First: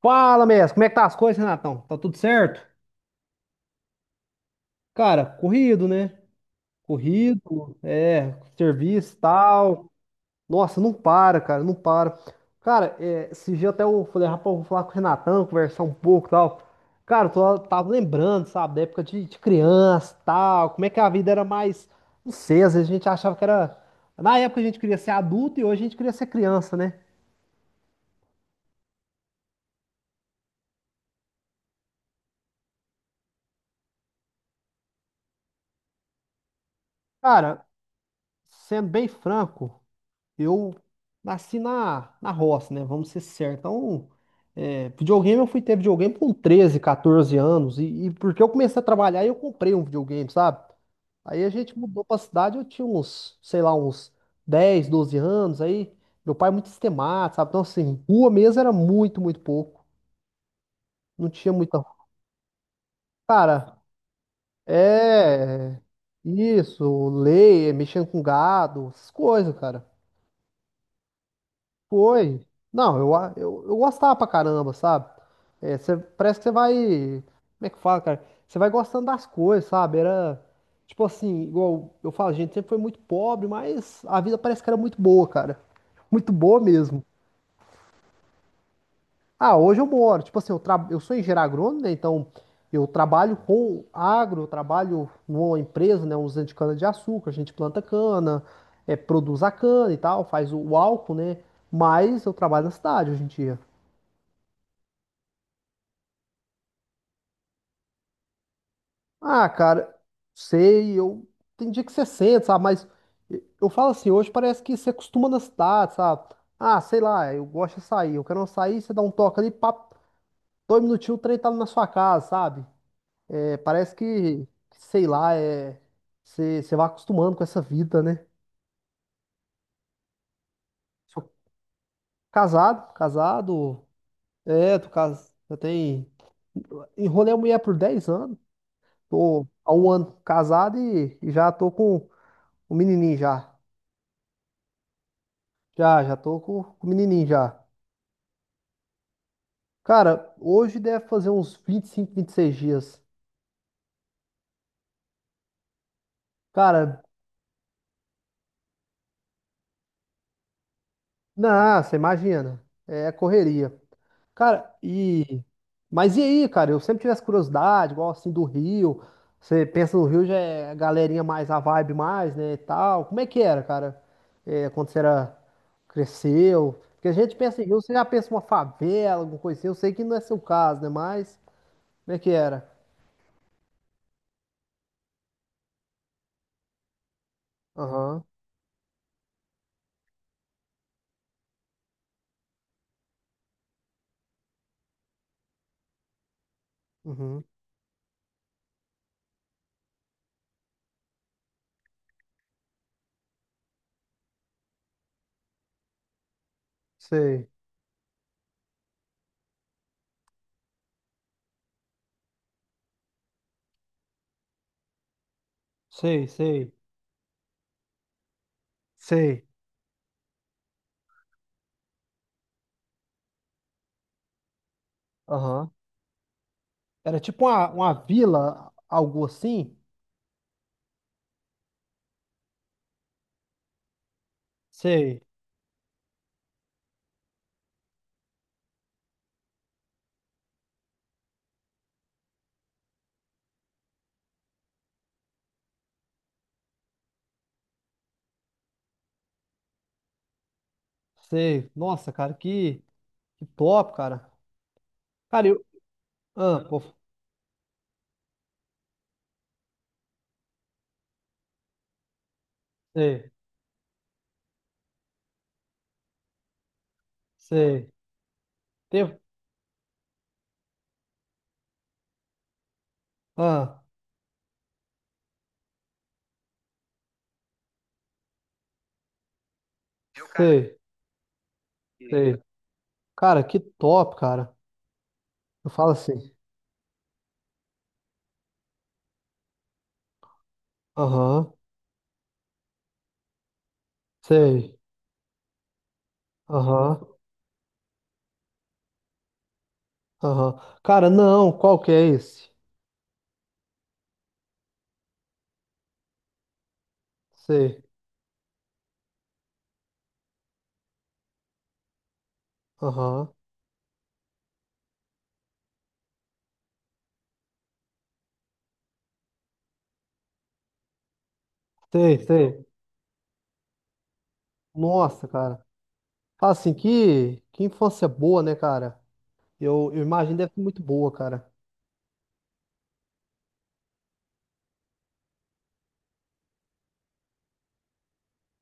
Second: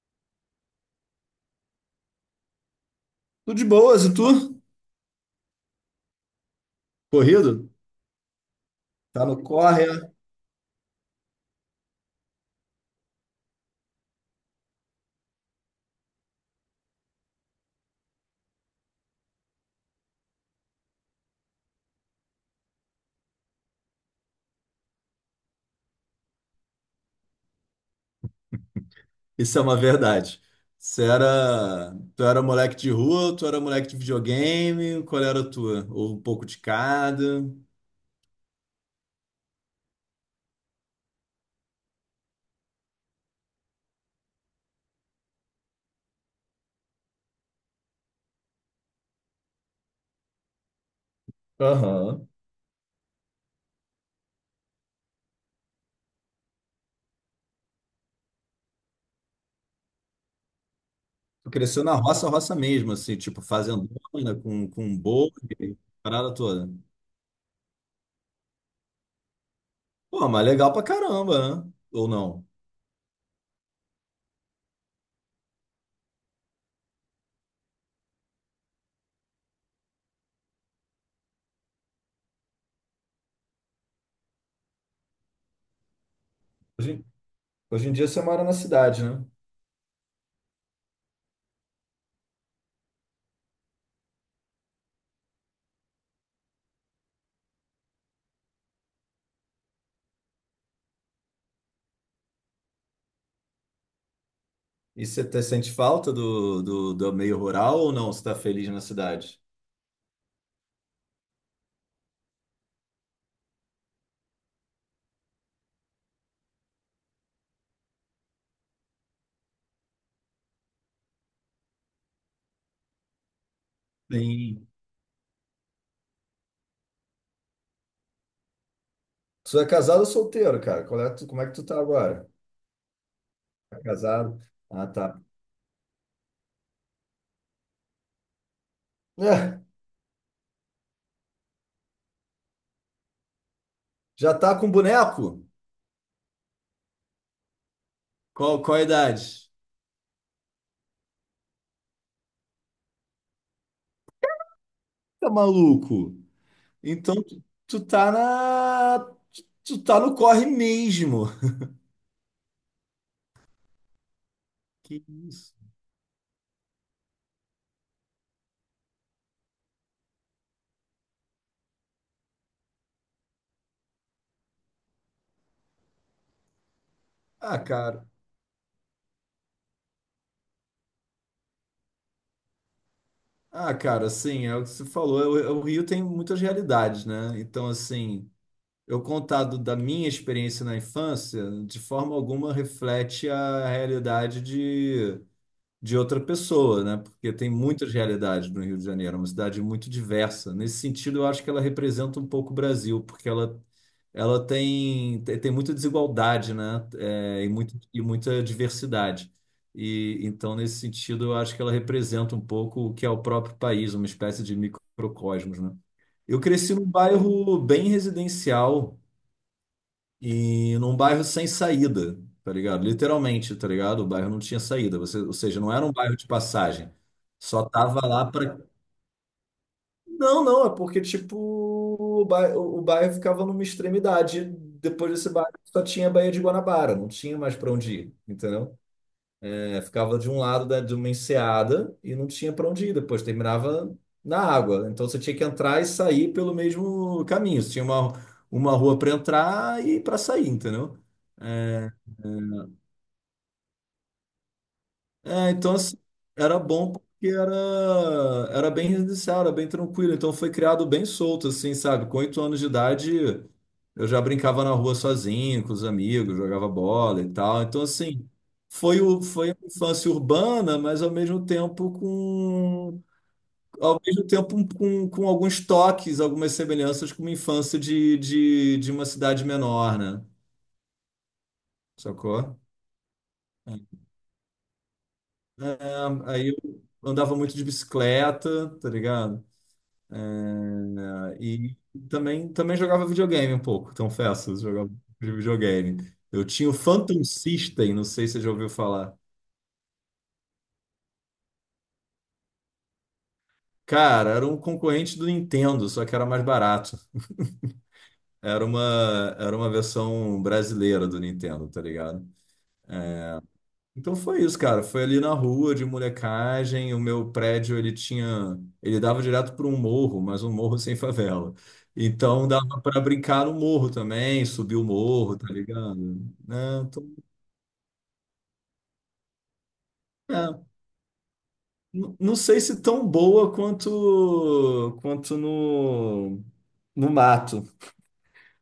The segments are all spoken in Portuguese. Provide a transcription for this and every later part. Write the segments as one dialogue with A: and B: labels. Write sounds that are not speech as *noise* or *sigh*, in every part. A: Fala, mestre, como é que tá as coisas, Renatão? Tá tudo certo?
B: Tudo de boas, e tu?
A: Cara, corrido, né?
B: Corrido?
A: Corrido, é, serviço,
B: Tá no corre?
A: tal.
B: É?
A: Nossa, não para, cara, não para. Cara, é, esse dia até eu falei, rapaz, eu vou falar com o Renatão, conversar um pouco, tal. Cara, eu tava lembrando, sabe, da época de criança, tal, como é que a vida era mais, não sei, às vezes a gente achava que era... Na época a gente queria ser adulto e hoje a gente queria ser criança, né?
B: Isso é uma verdade. Tu era moleque de rua, tu era moleque de videogame, qual era a tua? Ou um pouco de cada?
A: Cara, sendo bem franco, eu nasci na roça, né? Vamos ser sérios. Então, é, videogame, eu fui ter videogame com 13, 14 anos. E porque eu comecei a trabalhar, eu comprei um videogame, sabe? Aí a gente mudou pra
B: Aham.
A: cidade, eu tinha uns, sei lá, uns 10, 12 anos. Aí meu pai é muito sistemático, sabe? Então, assim, rua mesmo era muito, muito pouco. Não
B: Tu
A: tinha muita.
B: cresceu na roça, roça mesmo, assim, tipo
A: Cara,
B: fazendona, com boi,
A: é.
B: parada toda.
A: Isso, lei, mexendo com gado, essas coisas, cara.
B: Pô, mas legal pra caramba, né? Ou
A: Foi.
B: não?
A: Não, eu gostava pra caramba, sabe? É, parece que você vai. Como é que fala, cara? Você vai gostando das coisas, sabe? Era. Tipo assim, igual eu falo, a gente sempre foi muito pobre, mas a vida parece que era muito boa, cara. Muito boa
B: Hoje,
A: mesmo.
B: hoje em dia você mora na cidade, né?
A: Ah, hoje eu moro. Tipo assim, eu sou engenheiro agrônomo, né? Então eu trabalho com agro, eu trabalho numa empresa, né? Usando de cana-de-açúcar, a gente planta cana, é, produz a cana e tal, faz o álcool, né? Mas eu trabalho na cidade hoje em dia.
B: E você sente falta do meio rural ou não? Você tá feliz na cidade?
A: Ah, cara, sei, eu tem dia que você sente, sabe? Mas eu falo assim, hoje parece que você acostuma na cidade, sabe? Ah, sei lá, eu gosto de sair, eu quero uma sair, você dá um toque ali, papo, dois minutinhos, o trem tá na sua casa, sabe? É, parece que,
B: Sim.
A: sei lá, é, você vai acostumando com essa vida, né?
B: Tu é casado ou solteiro, cara?
A: Sou
B: Como é que tu tá agora?
A: casado,
B: Tá
A: casado,
B: casado?
A: é,
B: Ah,
A: tô
B: tá. *laughs*
A: casado, eu tenho, enrolei a mulher por 10 anos, tô
B: É,
A: há um ano casado e já tô com o menininho já.
B: já tá com boneco?
A: Já, já tô com o menininho já.
B: Qual, qual a idade?
A: Cara, hoje deve fazer uns 20 25 26 dias.
B: Tá maluco?
A: Cara,
B: Então tu, tu tá na. Tu tá no corre mesmo.
A: não, você imagina. É correria. Cara,
B: Que
A: e.
B: isso?
A: Mas e aí, cara? Eu sempre tive essa curiosidade, igual assim do Rio. Você pensa no Rio, já é a galerinha mais, a vibe mais, né? E tal. Como é que era, cara? É, quando você era. Cresceu. Porque a gente
B: Ah,
A: pensa em Rio, você já
B: cara.
A: pensa uma favela, alguma coisa assim. Eu sei que não é seu caso, né? Mas. Como é que era?
B: Ah, cara, assim, é o que você falou. É o Rio tem muitas realidades, né? Então,
A: Aham.
B: assim, eu contado da minha experiência na infância, de forma alguma reflete a realidade de outra pessoa, né? Porque
A: Uhum.
B: tem muitas realidades no Rio de Janeiro, é uma cidade muito diversa. Nesse sentido, eu acho que ela representa um pouco o Brasil, porque ela tem, tem muita desigualdade, né? É,
A: Sei.
B: e muita diversidade. E então, nesse sentido, eu acho que ela representa um pouco o que é o próprio país, uma espécie de microcosmos, né?
A: Sei,
B: Eu
A: sei,
B: cresci num bairro bem residencial
A: sei.
B: e num bairro sem saída, tá ligado? Literalmente, tá ligado? O bairro não tinha saída, você, ou seja,
A: Aham.
B: não era um bairro de passagem.
A: Era tipo
B: Só
A: uma
B: tava lá para.
A: vila, algo assim?
B: Não, não, é porque, tipo, o bairro ficava numa extremidade. Depois
A: Sei,
B: desse bairro só tinha a Baía de Guanabara, não tinha mais para onde ir, entendeu? É, ficava de um lado da, de uma enseada e não tinha para onde ir depois, terminava na água. Então você tinha que entrar e sair pelo mesmo caminho. Você tinha uma rua para entrar e para sair, entendeu?
A: sei.
B: É,
A: Nossa, cara,
B: é.
A: que, top, cara. Cara,
B: É,
A: eu.
B: então assim, era
A: Ah, pô,
B: bom porque era, era bem residencial, era bem tranquilo. Então foi criado bem solto, assim, sabe? Com 8 anos de idade,
A: sei,
B: eu já brincava na rua sozinho, com os amigos, jogava bola e tal. Então,
A: sei.
B: assim, foi,
A: Teve.
B: o, foi a infância urbana, mas ao mesmo tempo com.
A: Ah,
B: Ao mesmo tempo com, alguns toques, algumas semelhanças com uma infância de uma cidade menor, né?
A: sei, sei.
B: Sacou?
A: Cara, que top, cara. Eu falo
B: É,
A: assim.
B: aí eu andava muito de bicicleta, tá ligado?
A: Aham,
B: E também jogava videogame um pouco, confesso, eu
A: sei.
B: jogava de videogame. Eu tinha o
A: Aham,
B: Phantom System, não sei se você já ouviu falar.
A: aham. Cara, não, qual que é esse?
B: Cara, era um concorrente do Nintendo, só que era mais barato.
A: Sei,
B: Era uma versão brasileira do Nintendo, tá ligado?
A: aham,
B: Então foi isso, cara. Foi ali na rua de molecagem. O meu prédio, ele tinha. Ele dava direto para um morro, mas um morro sem favela.
A: sei,
B: Então
A: sei.
B: dava para brincar no morro também, subir o
A: Nossa,
B: morro, tá
A: cara.
B: ligado?
A: Fala
B: Né?
A: assim,
B: Então,
A: que infância boa, né, cara? Eu imagino deve ser
B: é.
A: muito boa, cara.
B: Não sei se tão boa quanto no mato.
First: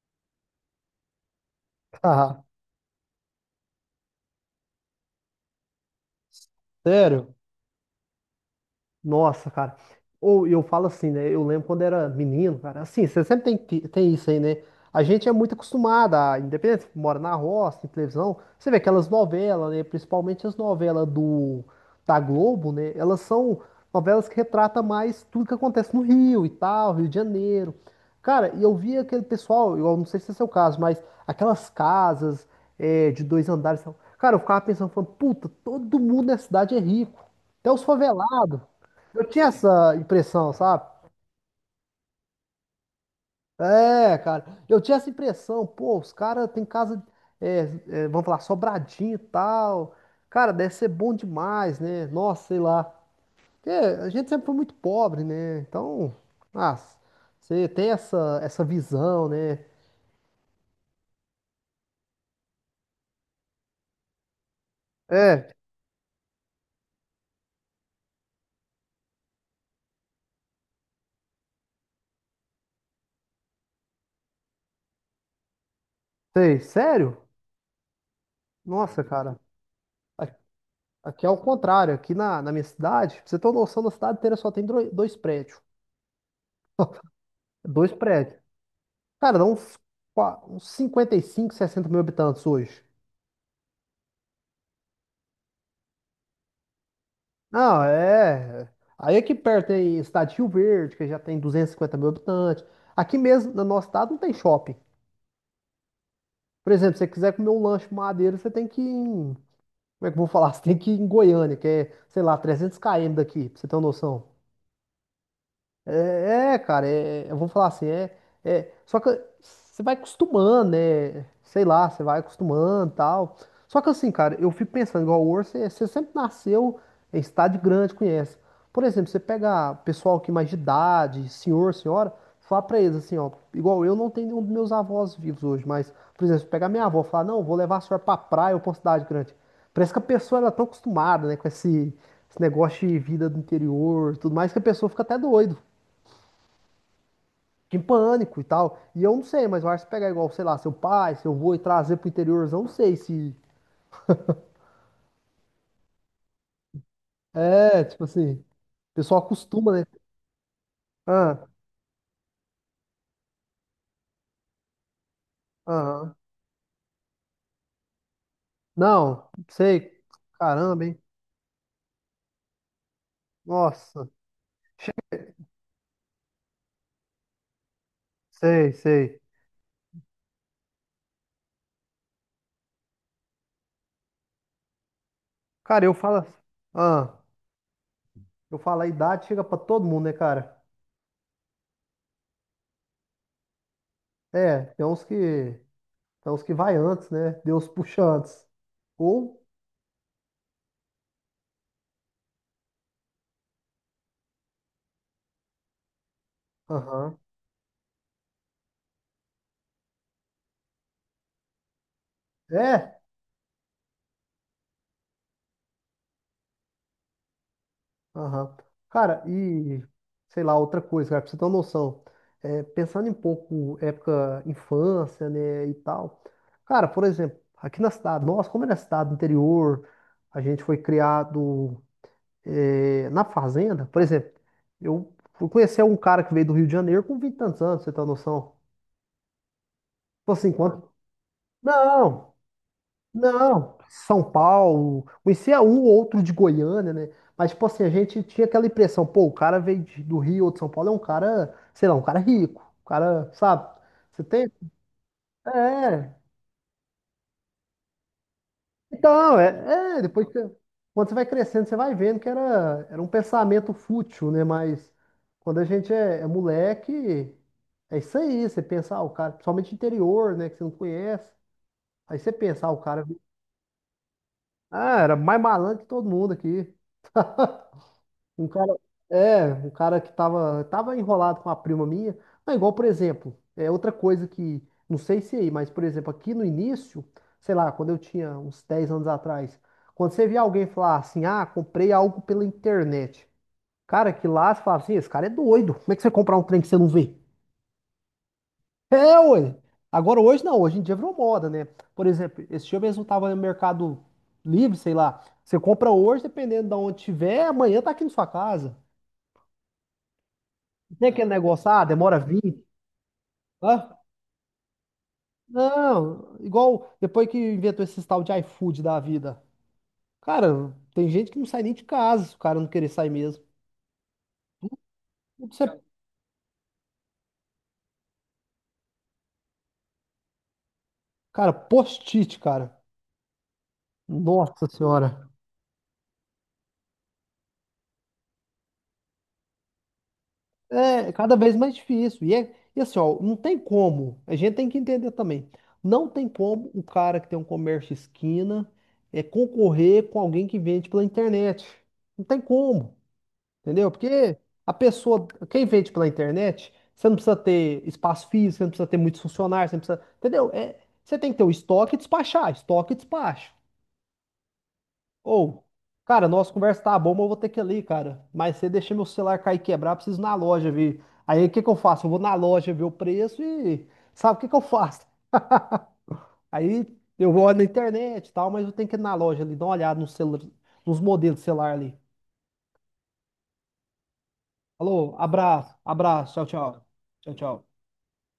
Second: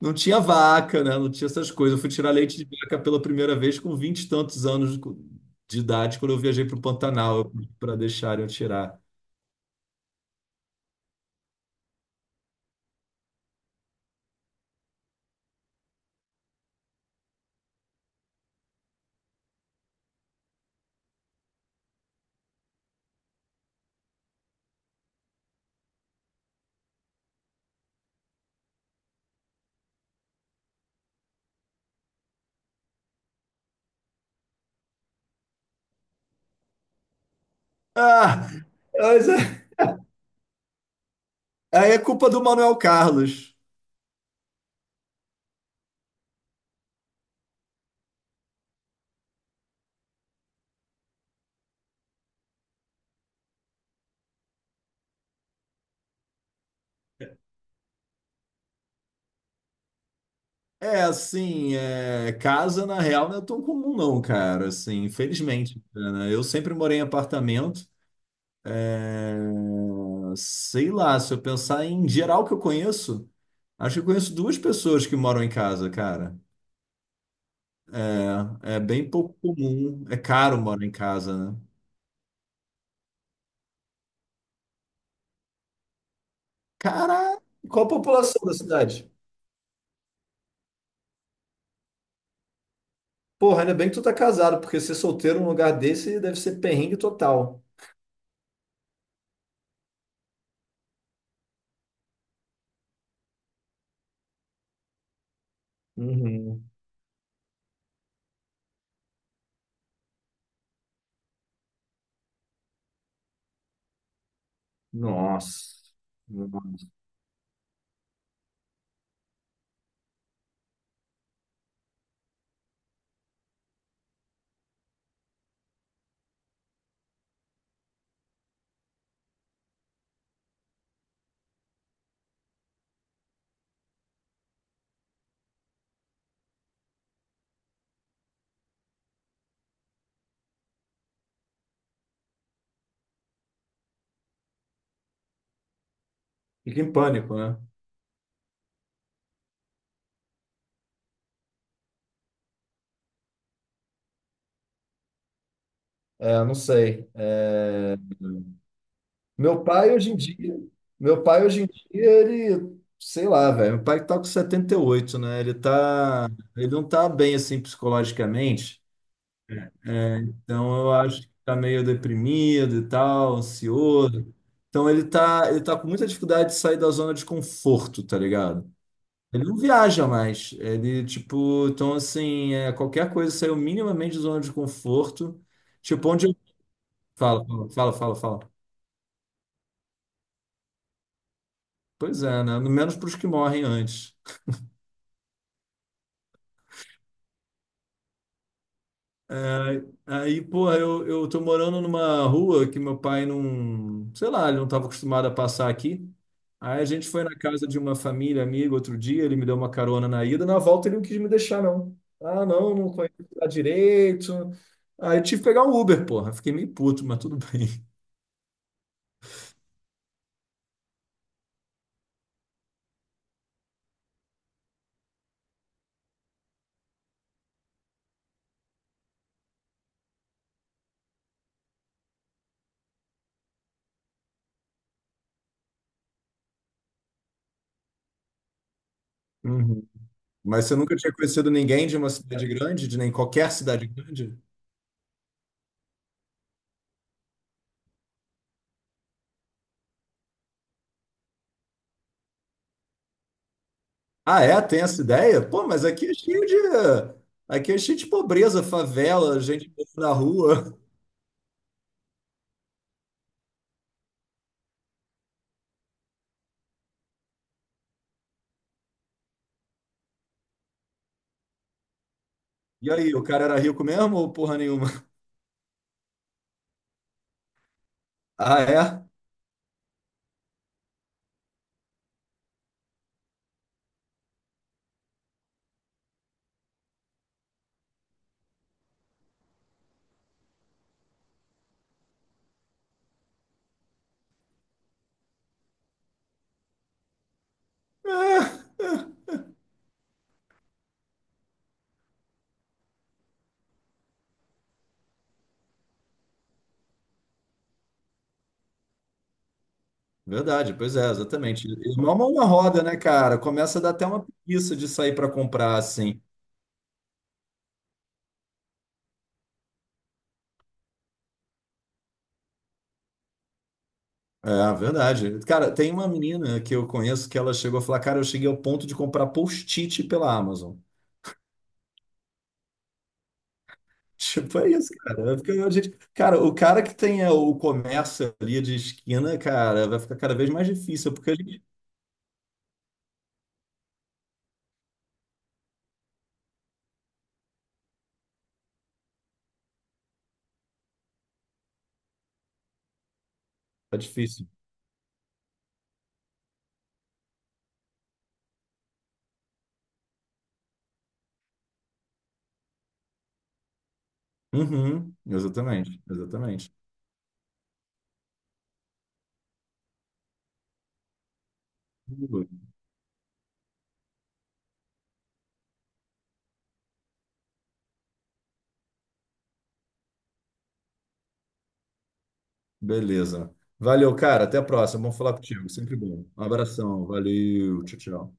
B: Não tinha vaca, né? Não tinha essas coisas.
A: *laughs*
B: Eu fui tirar
A: Haha,
B: leite de vaca pela primeira vez com vinte e tantos anos de idade, quando eu viajei para o
A: sério?
B: Pantanal para deixarem eu tirar.
A: Nossa, cara. Ou eu falo assim, né? Eu lembro quando era menino, cara. Assim, você sempre tem isso aí, né? A gente é muito acostumado, a, independente, mora na roça, em televisão. Você vê aquelas novelas, né? Principalmente as novelas da Globo, né? Elas são novelas que retratam mais tudo que acontece no Rio e tal, Rio de Janeiro. Cara, e eu via aquele pessoal, eu não sei se é seu caso, mas aquelas casas é, de dois andares. Cara, eu ficava pensando, falando, puta, todo mundo na cidade é rico. Até os
B: Ah,
A: favelados. Eu
B: mas
A: tinha
B: é-
A: essa impressão, sabe?
B: aí é culpa do Manuel Carlos.
A: É, cara. Eu tinha essa impressão, pô, os caras têm casa, é, é, vamos falar, sobradinho e tal. Cara, deve ser bom demais, né? Nossa, sei lá. Porque a gente sempre foi muito pobre, né? Então, ah, você tem essa visão, né?
B: É assim, é, casa na real não é tão comum não, cara. Assim,
A: É,
B: infelizmente, né? Eu sempre morei em apartamento. É, sei lá, se eu pensar em geral que eu conheço, acho que eu conheço duas pessoas que moram em casa, cara.
A: sei, sério?
B: É é
A: Nossa,
B: bem pouco
A: cara.
B: comum. É
A: A-
B: caro morar em
A: Aqui é o
B: casa, né?
A: contrário. Aqui na minha cidade, pra você ter uma noção, na cidade inteira só tem dois prédios. *laughs*
B: Cara, qual a
A: Dois prédios.
B: população da cidade?
A: Cara, dá uns 55, 60 mil habitantes hoje.
B: Porra, ainda bem que tu tá casado, porque ser solteiro num lugar desse deve ser perrengue total.
A: Não, é. Aí aqui perto tem estado de Rio Verde, que já tem 250 mil habitantes. Aqui mesmo, no nosso estado, não tem shopping.
B: Uhum.
A: Por exemplo, se você quiser comer um lanche madeira, você tem que ir em... Como é que eu vou falar? *laughs* Você tem que ir em Goiânia, que é, sei lá, 300 km daqui, pra você ter uma noção.
B: Nossa.
A: É, é, cara,
B: Nossa.
A: eu vou falar assim, é, é, só que você vai acostumando, né? Sei lá, você vai acostumando e tal. Só que assim, cara, eu fico pensando, igual o Orso, você sempre nasceu em cidade grande, conhece. Por exemplo, você pega pessoal que é mais de idade, senhor, senhora, fala pra eles assim, ó, igual eu não tenho nenhum dos meus avós vivos hoje, mas, por exemplo, se pegar minha avó e falar, não, vou levar a senhora pra praia ou pra uma cidade grande. Parece que a pessoa ela é tão acostumada, né, com esse negócio de vida do interior, e tudo mais, que a pessoa fica até doido.
B: Fica em pânico, né?
A: Fica em pânico e tal. E eu não sei, mas eu acho que se pegar igual, sei lá, seu pai, seu avô e trazer pro interiorzão, não sei se.
B: É, não sei.
A: É,
B: É...
A: tipo assim, o pessoal
B: Meu
A: acostuma, né?
B: pai hoje em dia, meu pai
A: Ah,
B: hoje em dia, ele, sei lá, velho, meu pai tá com 78, né? Ele
A: ah,
B: tá, ele não tá bem assim psicologicamente.
A: não, sei.
B: Né? Então
A: Caramba,
B: eu
A: hein?
B: acho que tá meio deprimido e tal,
A: Nossa,
B: ansioso. Então ele tá com muita dificuldade de sair da zona de conforto, tá ligado?
A: sei, sei.
B: Ele não viaja mais. Ele, tipo, então assim, é, qualquer coisa saiu minimamente da zona de conforto.
A: Cara, eu
B: Tipo,
A: falo.
B: onde eu...
A: Ah,
B: Fala, fala, fala, fala, fala.
A: eu falo, a idade chega pra todo mundo, né, cara?
B: Pois é, né? No menos para os que morrem antes.
A: É, tem uns que. Tem uns que vai antes, né? Deus puxa antes. Ou.
B: Aí, porra, eu tô morando numa rua que meu pai não, sei lá, ele não estava acostumado a passar aqui. Aí a gente
A: Aham.
B: foi na casa de uma família, amigo, outro dia, ele me deu uma carona na ida, na volta ele não quis me deixar, não. Ah, não, não
A: É,
B: conheço lá direito. Aí eu tive que pegar um Uber, porra. Fiquei meio puto, mas tudo bem.
A: aham. Cara, e sei lá, outra coisa, cara, pra você ter uma noção, é, pensando em pouco época infância, né, e tal. Cara, por exemplo, aqui na cidade, nossa, como é na cidade do interior, a gente foi criado é, na fazenda, por exemplo, eu fui conhecer um cara que veio do Rio de Janeiro com 20 e tantos anos, pra você tem uma noção?
B: Uhum.
A: Tipo assim,
B: Mas você
A: quanto.
B: nunca tinha conhecido ninguém de uma
A: Não!
B: cidade grande, de nem qualquer
A: Não,
B: cidade
A: São
B: grande?
A: Paulo, conhecia um ou outro de Goiânia, né? Mas, tipo assim, a gente tinha aquela impressão, pô, o cara veio do Rio ou de São Paulo, é um cara, sei lá, um cara rico, um cara, sabe? Você
B: Ah,
A: tem?
B: é? Tem essa ideia? Pô, mas aqui
A: É.
B: é cheio de. Aqui é cheio de pobreza,
A: Então,
B: favela, gente
A: é, é,
B: na
A: depois que,
B: rua.
A: quando você vai crescendo, você vai vendo que era um pensamento fútil, né? Mas quando a gente é moleque, é isso aí, você pensa, ah, o cara, principalmente interior, né, que você não conhece, aí você pensa, ah, o
B: E
A: cara,
B: aí, o cara era rico mesmo ou porra nenhuma?
A: ah,
B: *laughs*
A: era mais malandro que todo mundo aqui. Um
B: Ah,
A: cara,
B: é?
A: é, um cara que tava enrolado com a prima minha. Não, igual, por exemplo, é outra coisa que, não sei se é aí, mas, por exemplo, aqui no início, sei lá, quando eu tinha uns 10 anos atrás, quando você via alguém falar assim, ah, comprei algo pela internet. Cara, que lá você falava assim, esse cara é doido. Como é que você vai comprar um trem que você não vê?
B: É, é.
A: É, ué. Agora, hoje não, hoje em dia virou moda, né? Por exemplo, esse dia mesmo eu tava no Mercado Livre, sei lá. Você compra hoje, dependendo de onde tiver, amanhã tá aqui na sua casa.
B: Verdade, pois
A: Tem
B: é,
A: aquele
B: exatamente.
A: negócio, ah,
B: Irmão
A: demora
B: mão uma
A: 20.
B: roda, né, cara? Começa a
A: Hã?
B: dar até uma preguiça de sair para comprar, assim.
A: Não, igual depois que inventou esse tal de iFood da vida. Cara, tem gente que não sai nem de casa, se o cara não querer sair mesmo.
B: É, verdade.
A: Isso
B: Cara,
A: é,
B: tem uma menina que eu conheço que ela chegou a falar, cara, eu cheguei ao ponto de comprar post-it pela Amazon. *laughs*
A: cara, post-it, cara.
B: Tipo,
A: Nossa
B: é isso, cara.
A: senhora.
B: Eu fico- a gente- Cara, o cara que tem é, o comércio ali de esquina, cara, vai ficar cada vez mais
A: É
B: difícil, porque a
A: cada vez
B: gente...
A: mais difícil. E, é, e assim, ó, não tem como. A gente tem que entender também. Não tem como o cara que tem um comércio esquina é concorrer com alguém que vende pela internet. Não tem como. Entendeu?
B: Tá
A: Porque
B: difícil.
A: a pessoa, quem vende pela internet, você não precisa ter espaço físico, você não precisa ter muitos funcionários, você não precisa, entendeu? É, você tem que ter o estoque e despachar, estoque e despacho.
B: Uhum,
A: Ou,
B: exatamente,
A: cara, nossa
B: exatamente.
A: conversa tá boa, mas eu vou ter que ir ali, cara. Mas você deixa meu celular cair e quebrar, preciso ir na loja ver. Aí o que que eu faço? Eu vou na loja ver o preço e sabe o que que eu faço? Aí eu vou na internet e tal, mas eu tenho que ir na loja ali, dar uma olhada nos modelos de celular ali.
B: Beleza. Valeu, cara. Até a próxima.
A: Falou,
B: Vamos falar contigo.
A: abraço,
B: Sempre bom.
A: abraço,
B: Um
A: tchau, tchau.
B: abração.
A: Tchau, tchau.
B: Valeu. Tchau, tchau.